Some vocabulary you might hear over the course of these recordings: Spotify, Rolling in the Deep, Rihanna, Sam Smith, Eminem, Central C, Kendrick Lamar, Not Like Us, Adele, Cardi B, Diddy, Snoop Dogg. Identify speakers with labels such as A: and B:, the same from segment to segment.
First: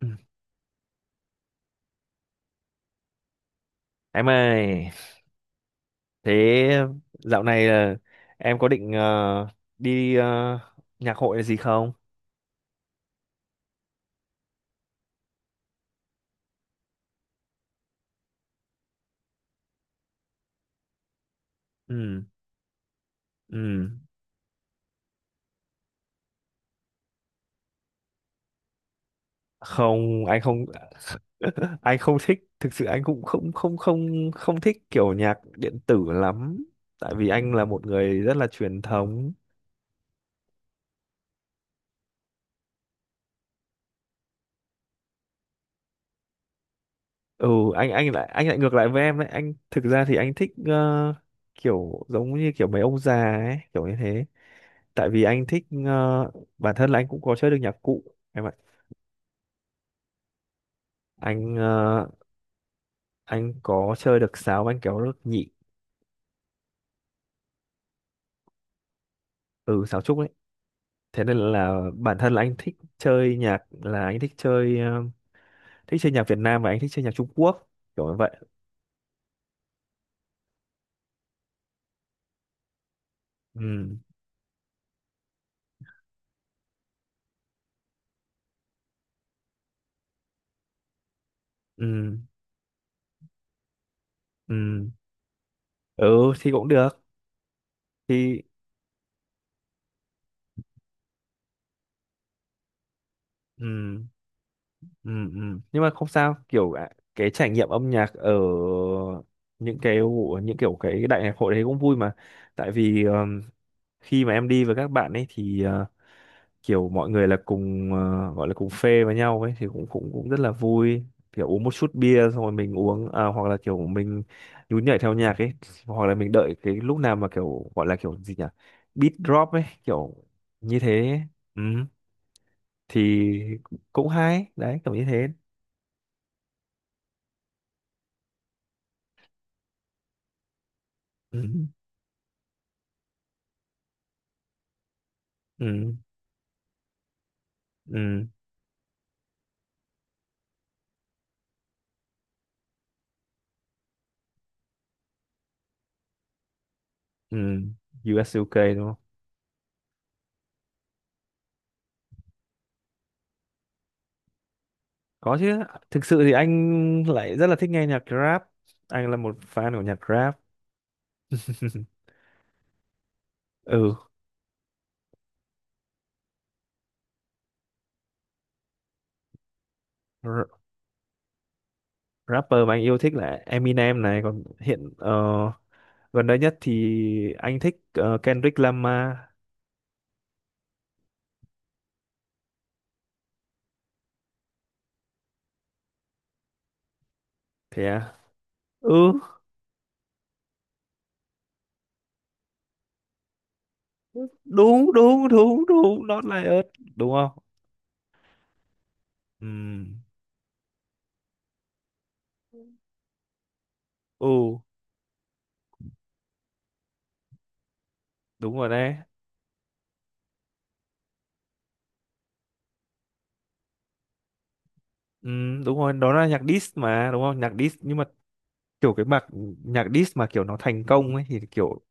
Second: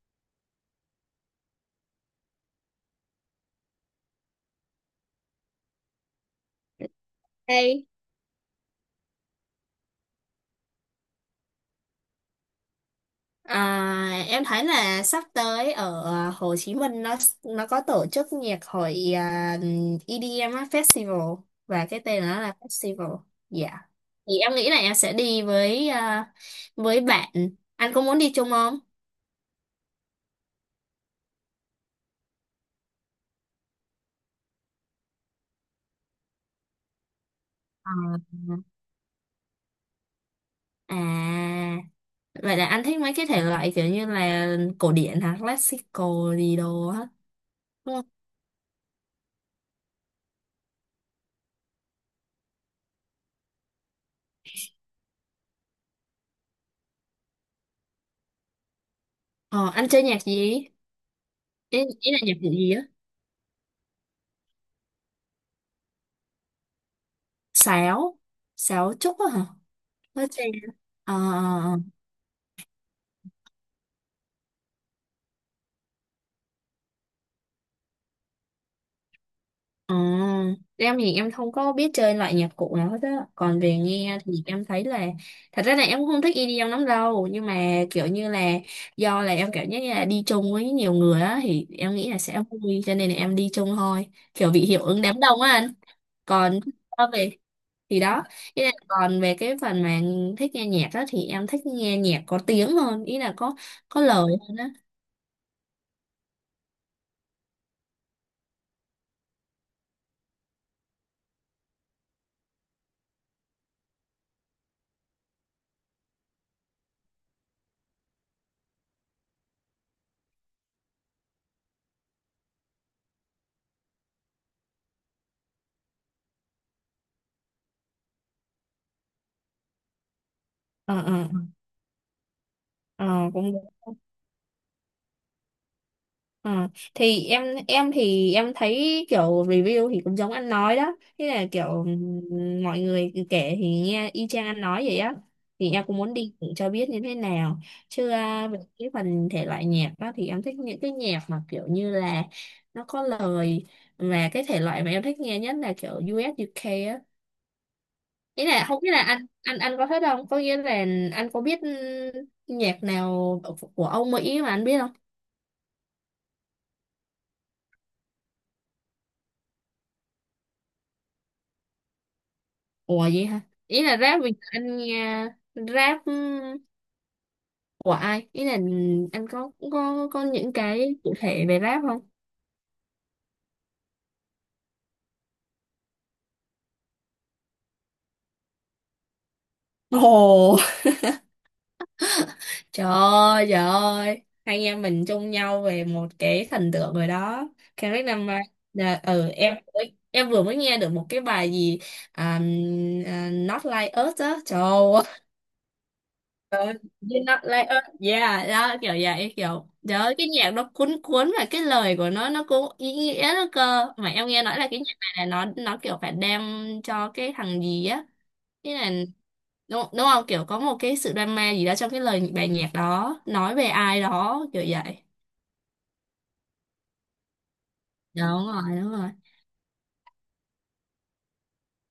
A: Ừ. Em ơi, thế dạo
B: Ê,
A: này là em có định đi nhạc hội là gì không?
B: em thấy là sắp tới ở Hồ Chí Minh nó có tổ chức nhạc hội, à, EDM á, Festival, và cái tên
A: Ừ,
B: nó là Festival. Dạ.
A: ừ.
B: Thì em nghĩ là em sẽ đi với, với bạn. Anh có muốn đi chung không?
A: Không, anh không anh không thích, thực sự anh cũng không không không không thích kiểu nhạc điện tử lắm, tại vì anh là một
B: À,
A: người rất là truyền thống.
B: à, vậy là anh thích mấy cái thể loại kiểu như là cổ điển hả, classical gì đồ á,
A: Ừ, anh
B: đúng không?
A: anh lại anh lại ngược lại với em đấy, anh thực ra thì anh thích kiểu giống như kiểu mấy ông già ấy, kiểu như thế. Tại vì anh thích bản thân là anh cũng có chơi được nhạc cụ em ạ.
B: Ờ, anh chơi nhạc gì?
A: Anh
B: Ý, ý là nhạc cụ gì á?
A: anh có chơi được sáo và anh kéo được nhị.
B: Sáo, sáo trúc á hả?
A: Ừ, sáo trúc
B: Hết
A: ấy.
B: rồi. Ờ,
A: Thế nên
B: ờ,
A: là bản thân là anh thích chơi nhạc là anh thích chơi thích chơi nhạc Việt Nam và anh thích chơi nhạc Trung Quốc kiểu như vậy.
B: ờ. Em thì em không có biết chơi loại nhạc cụ nào hết á. Còn về
A: Ừ,
B: nghe thì em thấy là thật ra là em cũng không thích đi EDM lắm đâu, nhưng mà kiểu như là do là em cảm giác như là đi chung với nhiều người á thì em nghĩ
A: ừ.
B: là sẽ vui cho nên là em đi chung thôi, kiểu
A: Ừ,
B: bị hiệu ứng đám đông á anh.
A: ừ thì
B: Còn
A: cũng được.
B: so về thì đó,
A: Thì
B: ý là còn về cái phần mà thích nghe nhạc á thì em thích nghe nhạc có tiếng hơn, ý là có
A: ừ,
B: lời hơn á.
A: ừ, ừ nhưng mà không sao kiểu ạ, cái trải nghiệm âm nhạc ở những kiểu cái đại nhạc hội đấy cũng vui mà. Tại vì khi mà em đi với các bạn ấy thì kiểu mọi người là cùng gọi là cùng phê với nhau ấy thì cũng cũng cũng rất là vui, kiểu uống một chút bia xong rồi mình uống à, hoặc là kiểu mình nhún nhảy theo nhạc ấy, hoặc là mình đợi cái lúc nào mà kiểu gọi là kiểu gì nhỉ, beat drop ấy kiểu như thế
B: Ờ,
A: ấy.
B: ờ,
A: Ừ. Thì
B: ờ, cũng.
A: cũng hay đấy kiểu như thế.
B: Ờ, thì em thì em thấy kiểu review thì cũng giống anh nói đó, thế
A: Ừ.
B: là kiểu mọi người kể thì nghe y chang anh nói vậy á, thì em
A: Ừ.
B: cũng muốn đi thử cho biết như thế nào chứ,
A: Ừ.
B: về cái phần thể loại nhạc đó thì em thích những cái nhạc mà kiểu như là nó có lời, và cái thể loại mà em thích nghe nhất là kiểu US UK á.
A: Ừ. US
B: Ý
A: UK
B: là không
A: đúng
B: biết
A: không?
B: là anh có thích không, có nghĩa là anh có biết nhạc nào của ông Mỹ mà anh biết không.
A: Có chứ, thực sự thì anh lại rất là thích nghe nhạc rap. Anh là một fan của nhạc rap.
B: Ủa vậy hả? Ý
A: Ừ,
B: là rap bây giờ anh nghe, rap của ai? Ý là anh có những cái cụ thể về rap không?
A: rapper mà anh yêu thích là Eminem này, còn hiện gần đây nhất thì anh thích Kendrick Lamar.
B: Ồ, trời ơi, trời ơi. Hai anh em mình chung nhau về một cái thần tượng rồi đó.
A: Thế
B: Kendrick
A: à.
B: Lamar. Là,
A: Ừ,
B: em, em mới nghe được một cái bài gì, à, Not Like Us á. Trời.
A: đúng đúng đúng đúng not like us đúng
B: You
A: không.
B: not like us. Yeah, đó kiểu vậy,
A: Ừ,
B: kiểu đó, cái nhạc nó cuốn cuốn và cái lời của nó cũng ý nghĩa đó, cơ mà em
A: ừ,
B: nghe nói là cái nhạc này là nó kiểu phải đem cho cái thằng gì á,
A: đúng rồi
B: cái là,
A: đấy.
B: đúng, đúng không, kiểu có một cái sự drama gì đó trong cái lời bài nhạc đó, nói về ai đó kiểu vậy.
A: Ừ, đúng rồi, đó là nhạc diss mà, đúng không, nhạc diss, nhưng mà
B: Đúng rồi, đúng
A: kiểu cái
B: rồi,
A: mặt nhạc diss mà kiểu nó thành công ấy thì kiểu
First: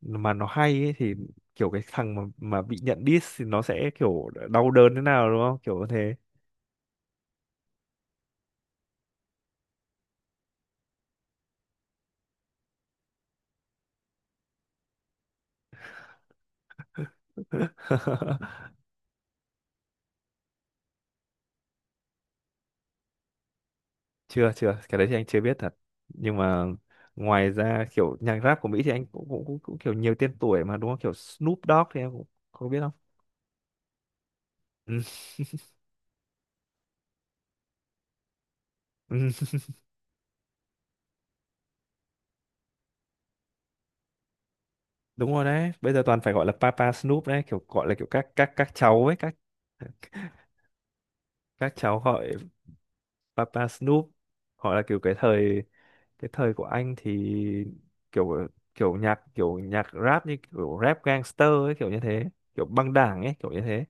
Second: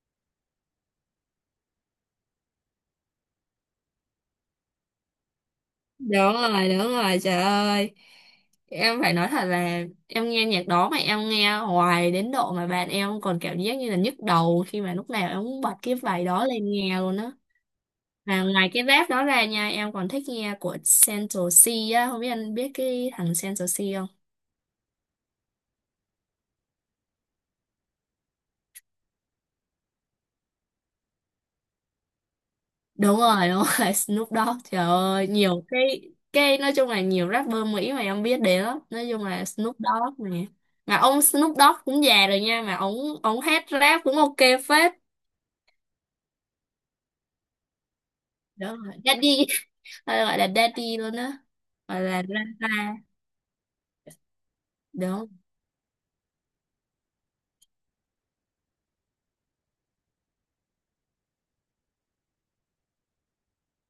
A: mà nó hay ấy thì kiểu cái thằng mà bị nhận diss thì nó sẽ kiểu đau đớn thế nào đúng không kiểu như thế.
B: đúng rồi, đúng rồi, trời ơi, em phải nói thật là em nghe nhạc đó mà em nghe hoài đến độ mà bạn em còn cảm giác như là nhức đầu khi mà lúc nào em cũng bật cái bài đó lên nghe luôn á. Và ngoài cái rap đó ra nha, em còn thích nghe của Central C á, không biết anh biết cái thằng Central C không?
A: chưa chưa, cái đấy thì anh chưa biết thật, nhưng mà ngoài ra kiểu nhạc rap của Mỹ thì anh cũng kiểu nhiều tên tuổi mà đúng không, kiểu Snoop Dogg thì em cũng không biết không?
B: Đúng rồi, Snoop Dogg, trời
A: Ừ,
B: ơi, nhiều cái nói chung là nhiều rapper Mỹ mà em biết đến lắm, nói chung
A: ừ.
B: là Snoop Dogg nè. Mà ông Snoop Dogg cũng già rồi nha, mà ông hát rap cũng ok phết.
A: Đúng rồi đấy, bây giờ toàn phải gọi là Papa Snoop đấy, kiểu gọi là kiểu các
B: Đúng rồi,
A: cháu ấy,
B: daddy, hay gọi là daddy luôn á,
A: các cháu
B: gọi là
A: gọi
B: grandpa.
A: Papa Snoop, hoặc là kiểu
B: Đúng.
A: cái thời của anh thì kiểu kiểu nhạc rap như kiểu rap gangster ấy kiểu như thế, kiểu băng đảng ấy kiểu như thế.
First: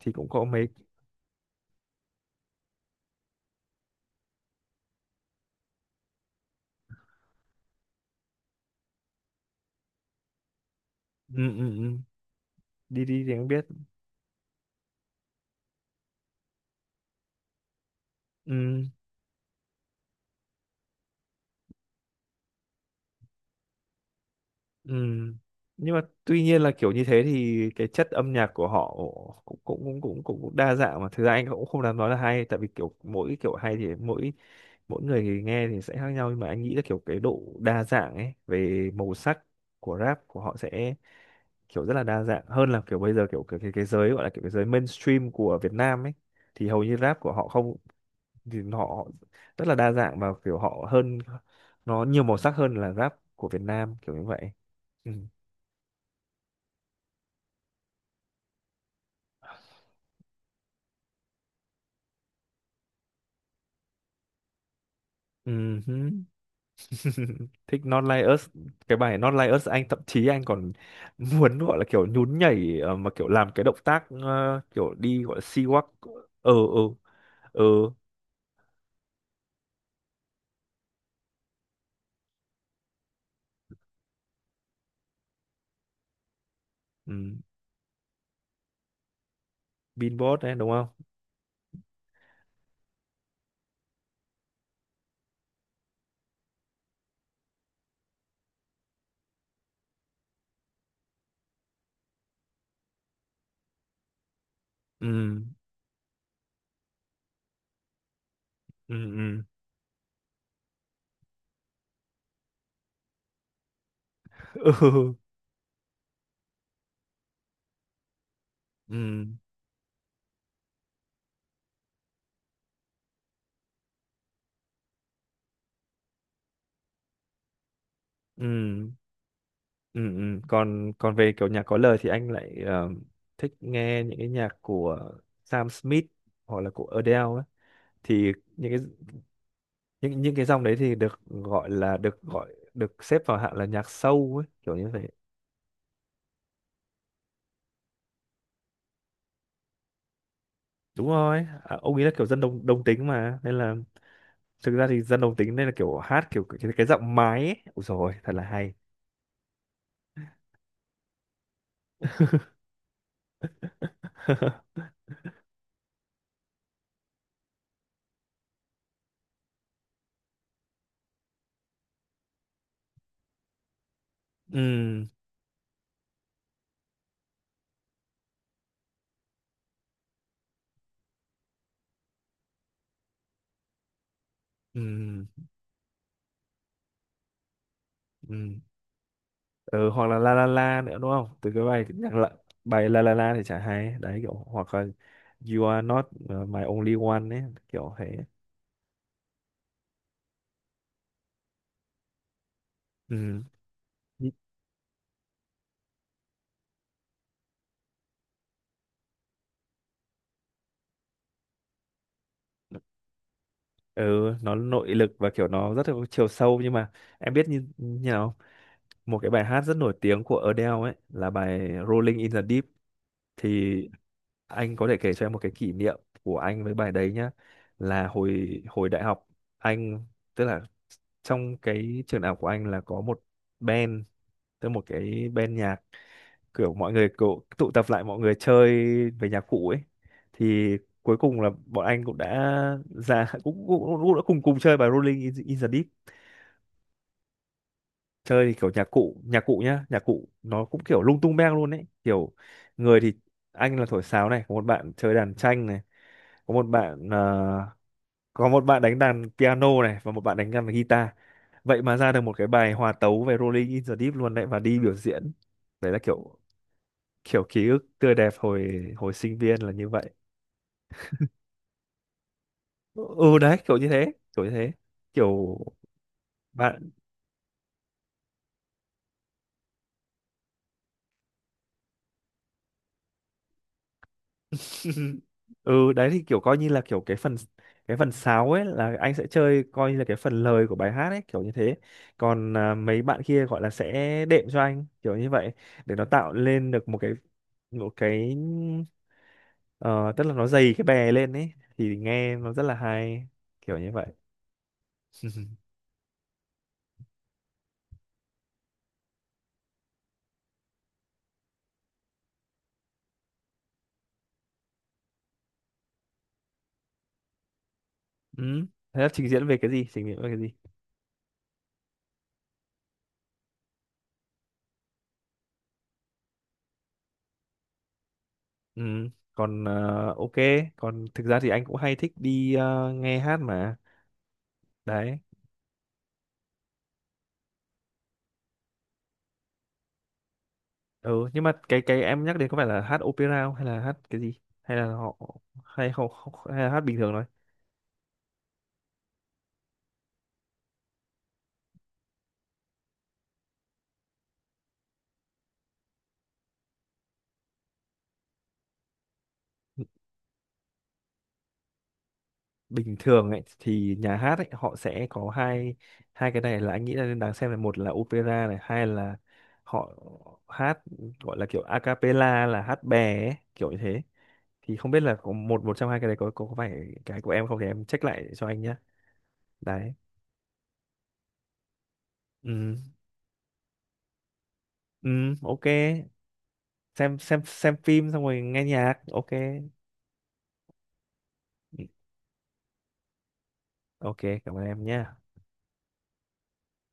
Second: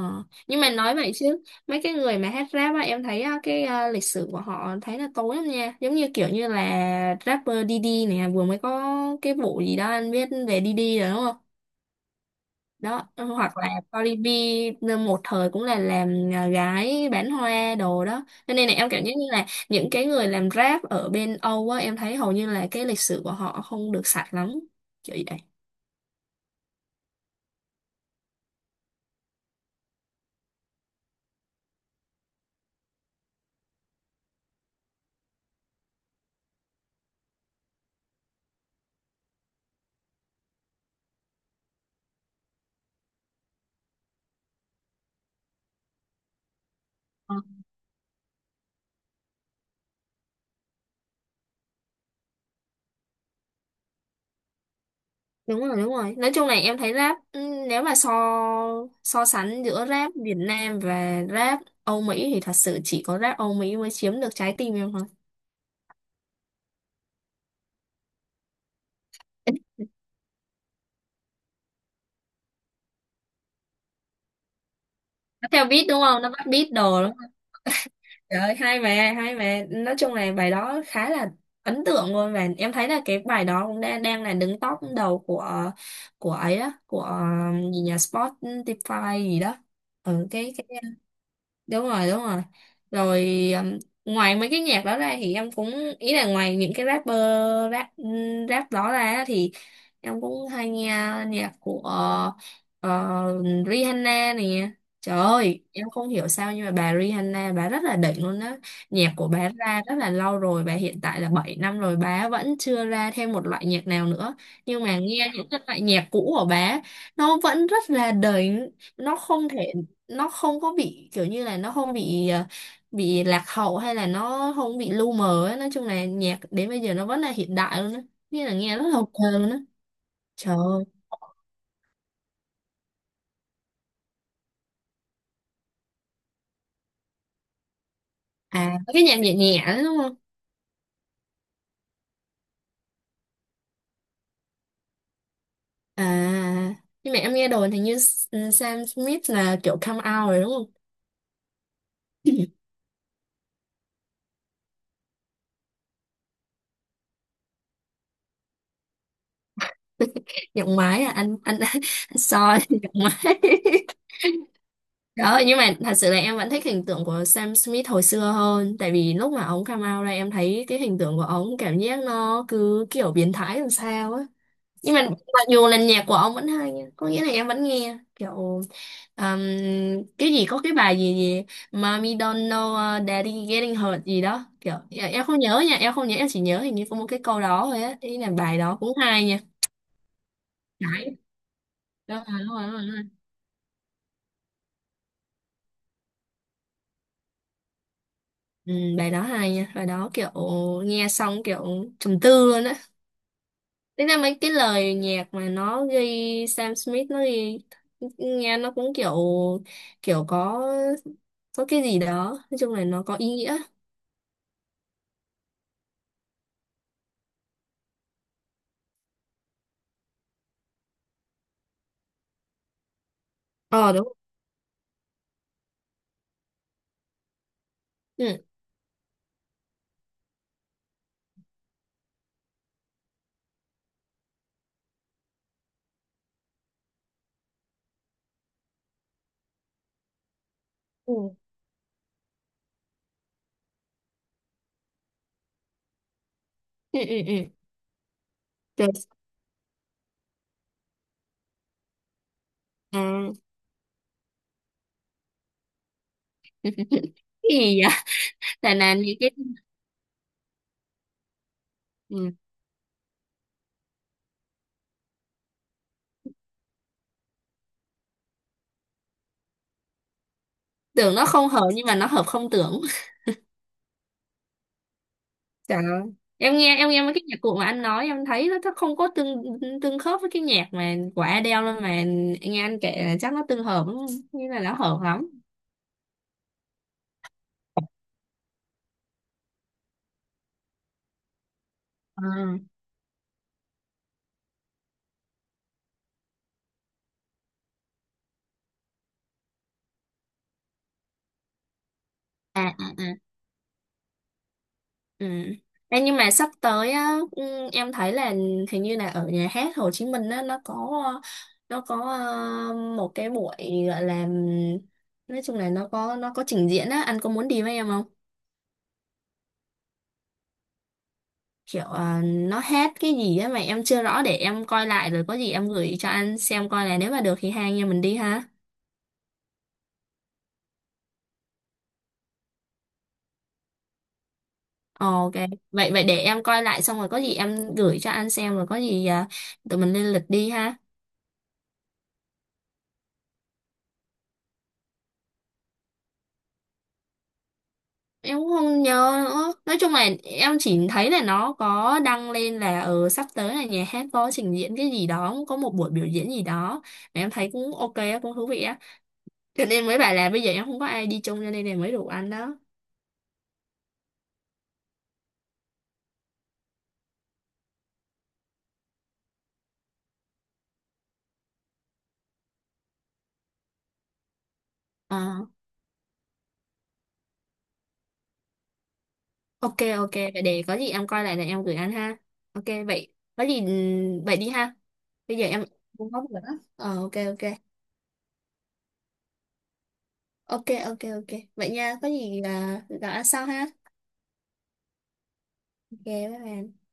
A: Thì cũng có
B: Nhưng
A: mấy,
B: mà nói vậy chứ mấy cái người mà hát rap á em thấy á, cái lịch sử của họ thấy là tối lắm nha, giống như kiểu như là rapper Diddy này, vừa mới có cái vụ gì đó anh biết về Diddy rồi đúng không.
A: ừ, ừ, ừ. Đi
B: Đó,
A: đi thì anh
B: hoặc
A: biết.
B: là Cardi B một thời cũng là làm, gái bán hoa đồ đó, cho nên là
A: Ừ.
B: em cảm giác như là những cái người làm rap ở bên Âu á em thấy hầu như là cái lịch sử của họ không được sạch lắm
A: Ừ.
B: kiểu vậy.
A: Nhưng mà tuy nhiên là kiểu như thế thì cái chất âm nhạc của họ cũng cũng cũng cũng cũng cũng đa dạng mà, thực ra anh cũng không dám nói là hay tại vì kiểu mỗi kiểu hay thì mỗi mỗi người thì nghe thì sẽ khác nhau, nhưng mà anh nghĩ là kiểu cái độ đa dạng ấy về màu sắc của rap của họ sẽ kiểu rất là đa dạng hơn là kiểu bây giờ kiểu cái giới gọi là kiểu cái giới mainstream của Việt Nam ấy, thì hầu như rap của họ không, thì họ rất là đa dạng và kiểu họ hơn, nó nhiều màu sắc hơn là rap của Việt Nam kiểu như vậy. Ừ.
B: Đúng rồi, đúng rồi, nói chung này em thấy rap, nếu mà so, so sánh giữa rap Việt Nam và rap Âu Mỹ thì thật sự chỉ có rap Âu Mỹ mới chiếm được trái tim em thôi.
A: Ừm, thích Not Like Us, cái bài Not Like Us anh thậm chí anh còn muốn gọi là kiểu nhún nhảy mà kiểu làm cái động tác kiểu đi gọi là
B: Nó
A: sea
B: theo
A: walk.
B: beat đúng không, nó bắt
A: Ờ,
B: beat
A: ờ,
B: đồ đúng không.
A: ờ.
B: Trời ơi hay mà, hay mà, nói chung là bài đó khá là ấn tượng luôn, và em thấy là cái bài đó cũng đang, đang là đứng top đầu của ấy đó, của
A: Ừm,
B: gì nhà Spotify gì đó. Ừ,
A: Beatbox
B: cái
A: đấy đúng
B: cái
A: không.
B: đúng rồi, đúng rồi. Rồi ngoài mấy cái nhạc đó ra thì em cũng, ý là ngoài những cái rapper, rap rap đó ra thì em cũng hay nghe nhạc của, ờ, Rihanna nè. Trời
A: Ừm,
B: ơi em không hiểu sao nhưng mà bà Rihanna bà rất là đỉnh luôn đó.
A: ừm.
B: Nhạc của
A: Ừm.
B: bà ra rất là lâu rồi, bà hiện tại là 7 năm rồi bà vẫn chưa ra thêm một loại nhạc nào nữa, nhưng mà
A: Ừ.
B: nghe những cái loại nhạc cũ của bà nó vẫn rất là đỉnh. Nó
A: ừm
B: không thể, nó không có bị kiểu như là nó không bị, bị lạc hậu hay là nó không bị lu mờ ấy. Nói chung là nhạc đến bây giờ nó vẫn là hiện đại luôn á, nghĩa là nghe rất
A: ừm
B: là ok luôn á.
A: ừm.
B: Trời ơi.
A: Còn còn về kiểu nhạc có lời thì anh lại thích nghe những cái nhạc của Sam Smith hoặc là của Adele ấy. Thì những
B: À,
A: cái,
B: cái nhạc nhẹ nhẹ đấy đúng không.
A: những cái dòng đấy thì được gọi là được xếp vào hạng là nhạc sâu ấy kiểu như vậy.
B: À, nhưng mà em nghe đồn thì như Sam Smith là kiểu come out rồi đúng không.
A: Đúng rồi, à, ông ấy là kiểu dân đồng đồng tính mà nên là thực ra thì dân đồng tính nên là kiểu hát kiểu cái giọng mái ấy. Ôi rồi thật là hay.
B: Nhạc máy à anh, anh soi nhạc máy. Đó, nhưng mà thật sự là em vẫn thích hình tượng của Sam Smith hồi xưa hơn. Tại vì lúc mà ông come out ra em thấy cái hình tượng của ông cảm giác nó cứ kiểu biến thái làm sao á. Nhưng mà
A: ừ
B: mặc dù là nhạc của ông vẫn hay nha. Có nghĩa là em vẫn nghe kiểu um, cái gì, có cái bài gì gì, Mommy don't know, daddy getting hurt gì đó. Kiểu em
A: ừ
B: không nhớ nha, em không nhớ, em chỉ nhớ hình như có một cái câu đó thôi á. Ý là bài
A: ừ
B: đó cũng hay nha.
A: ừ, hoặc là la la la nữa đúng
B: Đấy,
A: không, từ cái bài nhạc
B: đúng rồi,
A: lạ.
B: đúng rồi,
A: Bài
B: đúng
A: la
B: rồi.
A: la la thì chả hay đấy kiểu, hoặc là you are not my only one ấy kiểu thế.
B: Ừ, bài đó hay nha, bài đó kiểu nghe xong kiểu trầm tư luôn á.
A: Ừ,
B: Thế ra mấy cái lời nhạc mà nó ghi, Sam Smith nó ghi nghe nó cũng kiểu, kiểu có cái gì đó, nói chung là nó có ý nghĩa.
A: ừ. Nó nội lực và kiểu nó rất là có chiều sâu, nhưng mà em biết như như nào, một cái bài hát rất nổi tiếng của Adele ấy là bài Rolling in the Deep, thì
B: Ờ đúng.
A: anh có thể kể cho em một cái kỷ niệm của anh với bài đấy nhá. Là
B: Ừ.
A: hồi hồi đại học, anh, tức là trong cái trường đại học của anh là có một band, tức một cái band nhạc, kiểu mọi người kiểu tụ tập lại mọi người chơi về nhạc cụ ấy, thì cuối
B: Ừ.
A: cùng là bọn anh cũng đã ra cũng cũng, cũng đã cùng cùng chơi bài Rolling in, in the Deep.
B: Ừ, ừ, ừ.
A: Chơi thì kiểu
B: Rồi,
A: nhạc cụ nó cũng kiểu lung tung beng luôn ấy kiểu, người thì
B: à,
A: anh là thổi sáo này, có một bạn chơi đàn tranh này, có một bạn
B: cái gì vậy?
A: có một bạn
B: Là
A: đánh
B: những
A: đàn
B: cái,
A: piano này, và một bạn đánh đàn guitar. Vậy mà ra được
B: ừ,
A: một cái bài hòa tấu về Rolling in the Deep luôn đấy, và đi biểu diễn. Đấy là kiểu kiểu ký ức tươi đẹp hồi hồi sinh viên là như vậy.
B: tưởng nó không hợp nhưng mà nó hợp không tưởng.
A: Ừ, ừ, đấy kiểu như thế kiểu như thế, kiểu
B: Trời ơi. Em nghe,
A: bạn.
B: em nghe mấy cái nhạc cụ mà anh nói em thấy nó không có tương, tương khớp với cái nhạc mà của Adele luôn mà, nghe anh kể là chắc nó tương hợp lắm, như là nó hợp lắm.
A: Ừ, đấy thì kiểu coi như là kiểu cái phần sáo ấy là anh sẽ chơi coi như là cái phần lời của bài hát ấy kiểu như thế. Còn
B: À,
A: à, mấy bạn kia gọi là sẽ đệm cho anh kiểu như vậy, để nó tạo lên được một cái, một cái ờ, tức là nó dày cái bè lên ấy thì nghe nó rất
B: à,
A: là
B: à, à.
A: hay kiểu như vậy.
B: Ừ. Ê, nhưng mà sắp tới á, ừ, em thấy là hình như là ở nhà hát Hồ Chí Minh á, nó có một cái buổi gọi là, nói chung là nó có trình diễn á, anh có muốn đi với em không.
A: Ừ. Thế là trình diễn về cái gì, trình diễn về cái gì?
B: Kiểu nó hết cái gì á mà em chưa rõ, để em coi lại rồi có gì em gửi cho anh xem, coi là nếu mà được thì hai anh em mình đi ha.
A: Ừ. Còn ờ, ok, còn thực ra thì anh cũng hay thích đi nghe hát mà.
B: Ờ,
A: Đấy.
B: ok, vậy vậy để em coi lại xong rồi có gì em gửi cho anh xem, rồi có gì, tụi mình lên lịch đi ha.
A: Ừ, nhưng mà cái em nhắc đến có phải là hát opera không, hay là hát cái gì, hay là họ không, hay là hát bình thường thôi?
B: Em cũng không nhớ nữa, nói chung là em chỉ thấy là nó có đăng lên là, ờ, sắp tới là nhà hát có trình diễn cái gì đó, có một buổi biểu diễn gì đó mà em thấy cũng ok á, cũng thú vị á, cho nên mới bảo là bây giờ em không có ai đi chung cho nên là mới rủ anh đó.
A: Bình thường ấy thì nhà hát ấy họ sẽ có hai, cái này là anh nghĩ là nên đáng xem, là một là opera này, hai là họ hát gọi là kiểu a cappella là hát bè ấy, kiểu như thế. Thì không biết là có
B: Ờ.
A: một một trong hai cái đấy có phải cái của em không, thì em check lại cho anh nhé.
B: Ok,
A: Đấy.
B: ok, vậy để có gì em coi lại là em gửi anh ha. Ok,
A: Ừ.
B: vậy có gì vậy đi ha,
A: Ừ.
B: bây giờ
A: Ok,
B: em không có việc nữa, ờ, ok,
A: xem
B: ok,
A: phim xong rồi nghe nhạc, ok.
B: ok, ok. Ok vậy
A: Ừ,
B: nha, có gì là gặp anh sau ha.
A: ok, cảm ơn em nhé.
B: Ok, bye bye.